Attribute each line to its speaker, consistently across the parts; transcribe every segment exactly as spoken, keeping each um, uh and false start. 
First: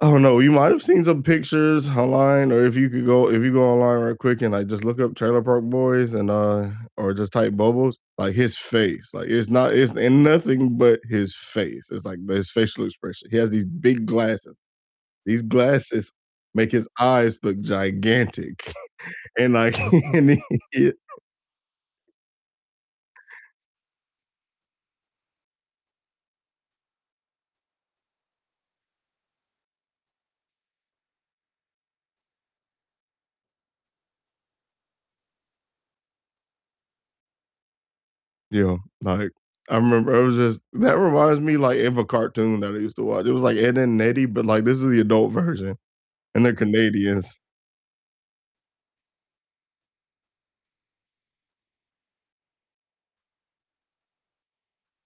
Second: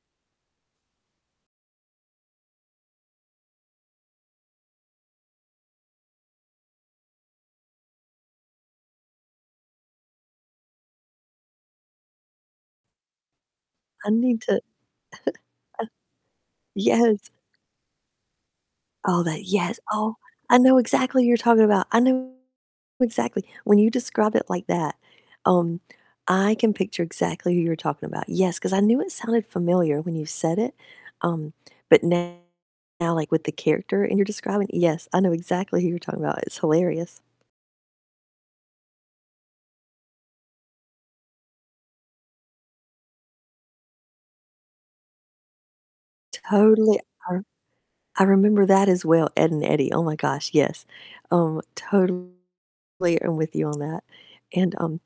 Speaker 1: I don't know, you might have seen some pictures online, or if you could go if you go online real quick and, like, just look up Trailer Park Boys and, uh, or just type Bubbles. Like, his face, like, it's not it's ain't nothing but his face. It's like his facial expression. He has these big
Speaker 2: I need
Speaker 1: glasses.
Speaker 2: to
Speaker 1: These glasses make his
Speaker 2: Yes.
Speaker 1: eyes look gigantic
Speaker 2: Oh, that
Speaker 1: and, like,
Speaker 2: yes. Oh,
Speaker 1: and
Speaker 2: I know
Speaker 1: he
Speaker 2: exactly who you're talking about. I know exactly. When you describe it like that, um, I can picture exactly who you're talking about. Yes, 'cause I knew it sounded familiar when you said it, um, but now, like with the character and you're describing, yes, I know exactly who you're talking about, it's hilarious.
Speaker 1: Yo, like, I remember it was just that reminds me, like, of a cartoon that I used to watch. It was like Ed, Edd n Eddy, but, like, this is the adult version, and they're
Speaker 2: Totally, I
Speaker 1: Canadians.
Speaker 2: I remember that as well, Ed and Eddie, oh my gosh, yes. Um, totally am with you on that. And, um,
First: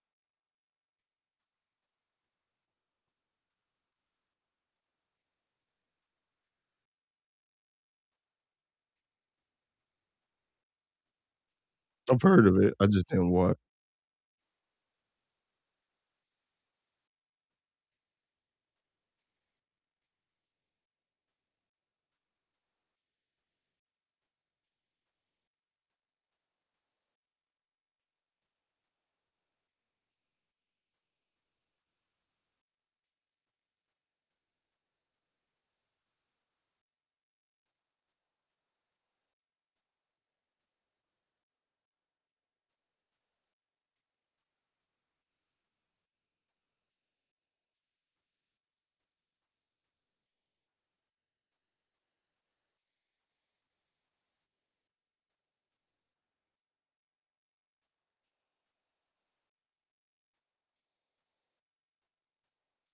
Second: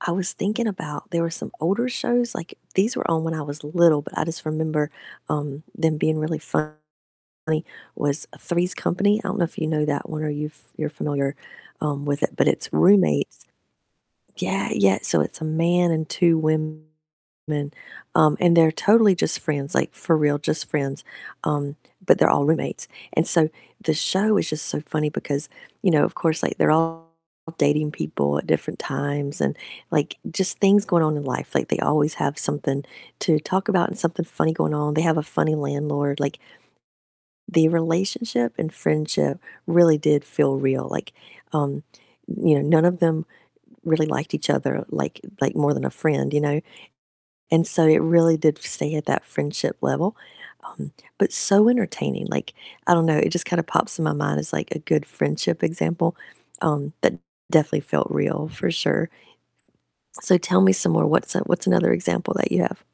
Speaker 2: I was thinking about, there were some older shows, like these were on when I was little, but I just remember, um, them being really funny, was Three's Company, I don't know if you know that one or you've you're familiar, um,
Speaker 1: I've
Speaker 2: with it, but
Speaker 1: heard of it.
Speaker 2: it's
Speaker 1: I just didn't
Speaker 2: roommates
Speaker 1: wa
Speaker 2: Yeah, yeah, so it's a man and two women. Um, and they're totally just friends, like for real just friends, um, but they're all roommates and so the show is just so funny because, you know, of course like they're all dating people at different times and, like, just things going on in life, like they always have something to talk about and something funny going on. They have a funny landlord. Like the relationship and friendship really did feel real. Like, um, you know, none of them really liked each other like like more than a friend, you know? And so it really did stay at that friendship level, um, but so entertaining, like, I don't know, it just kinda pops in my mind as like a good friendship example, um, that definitely felt real, for sure. So tell me some more. What's a what's another example that you have?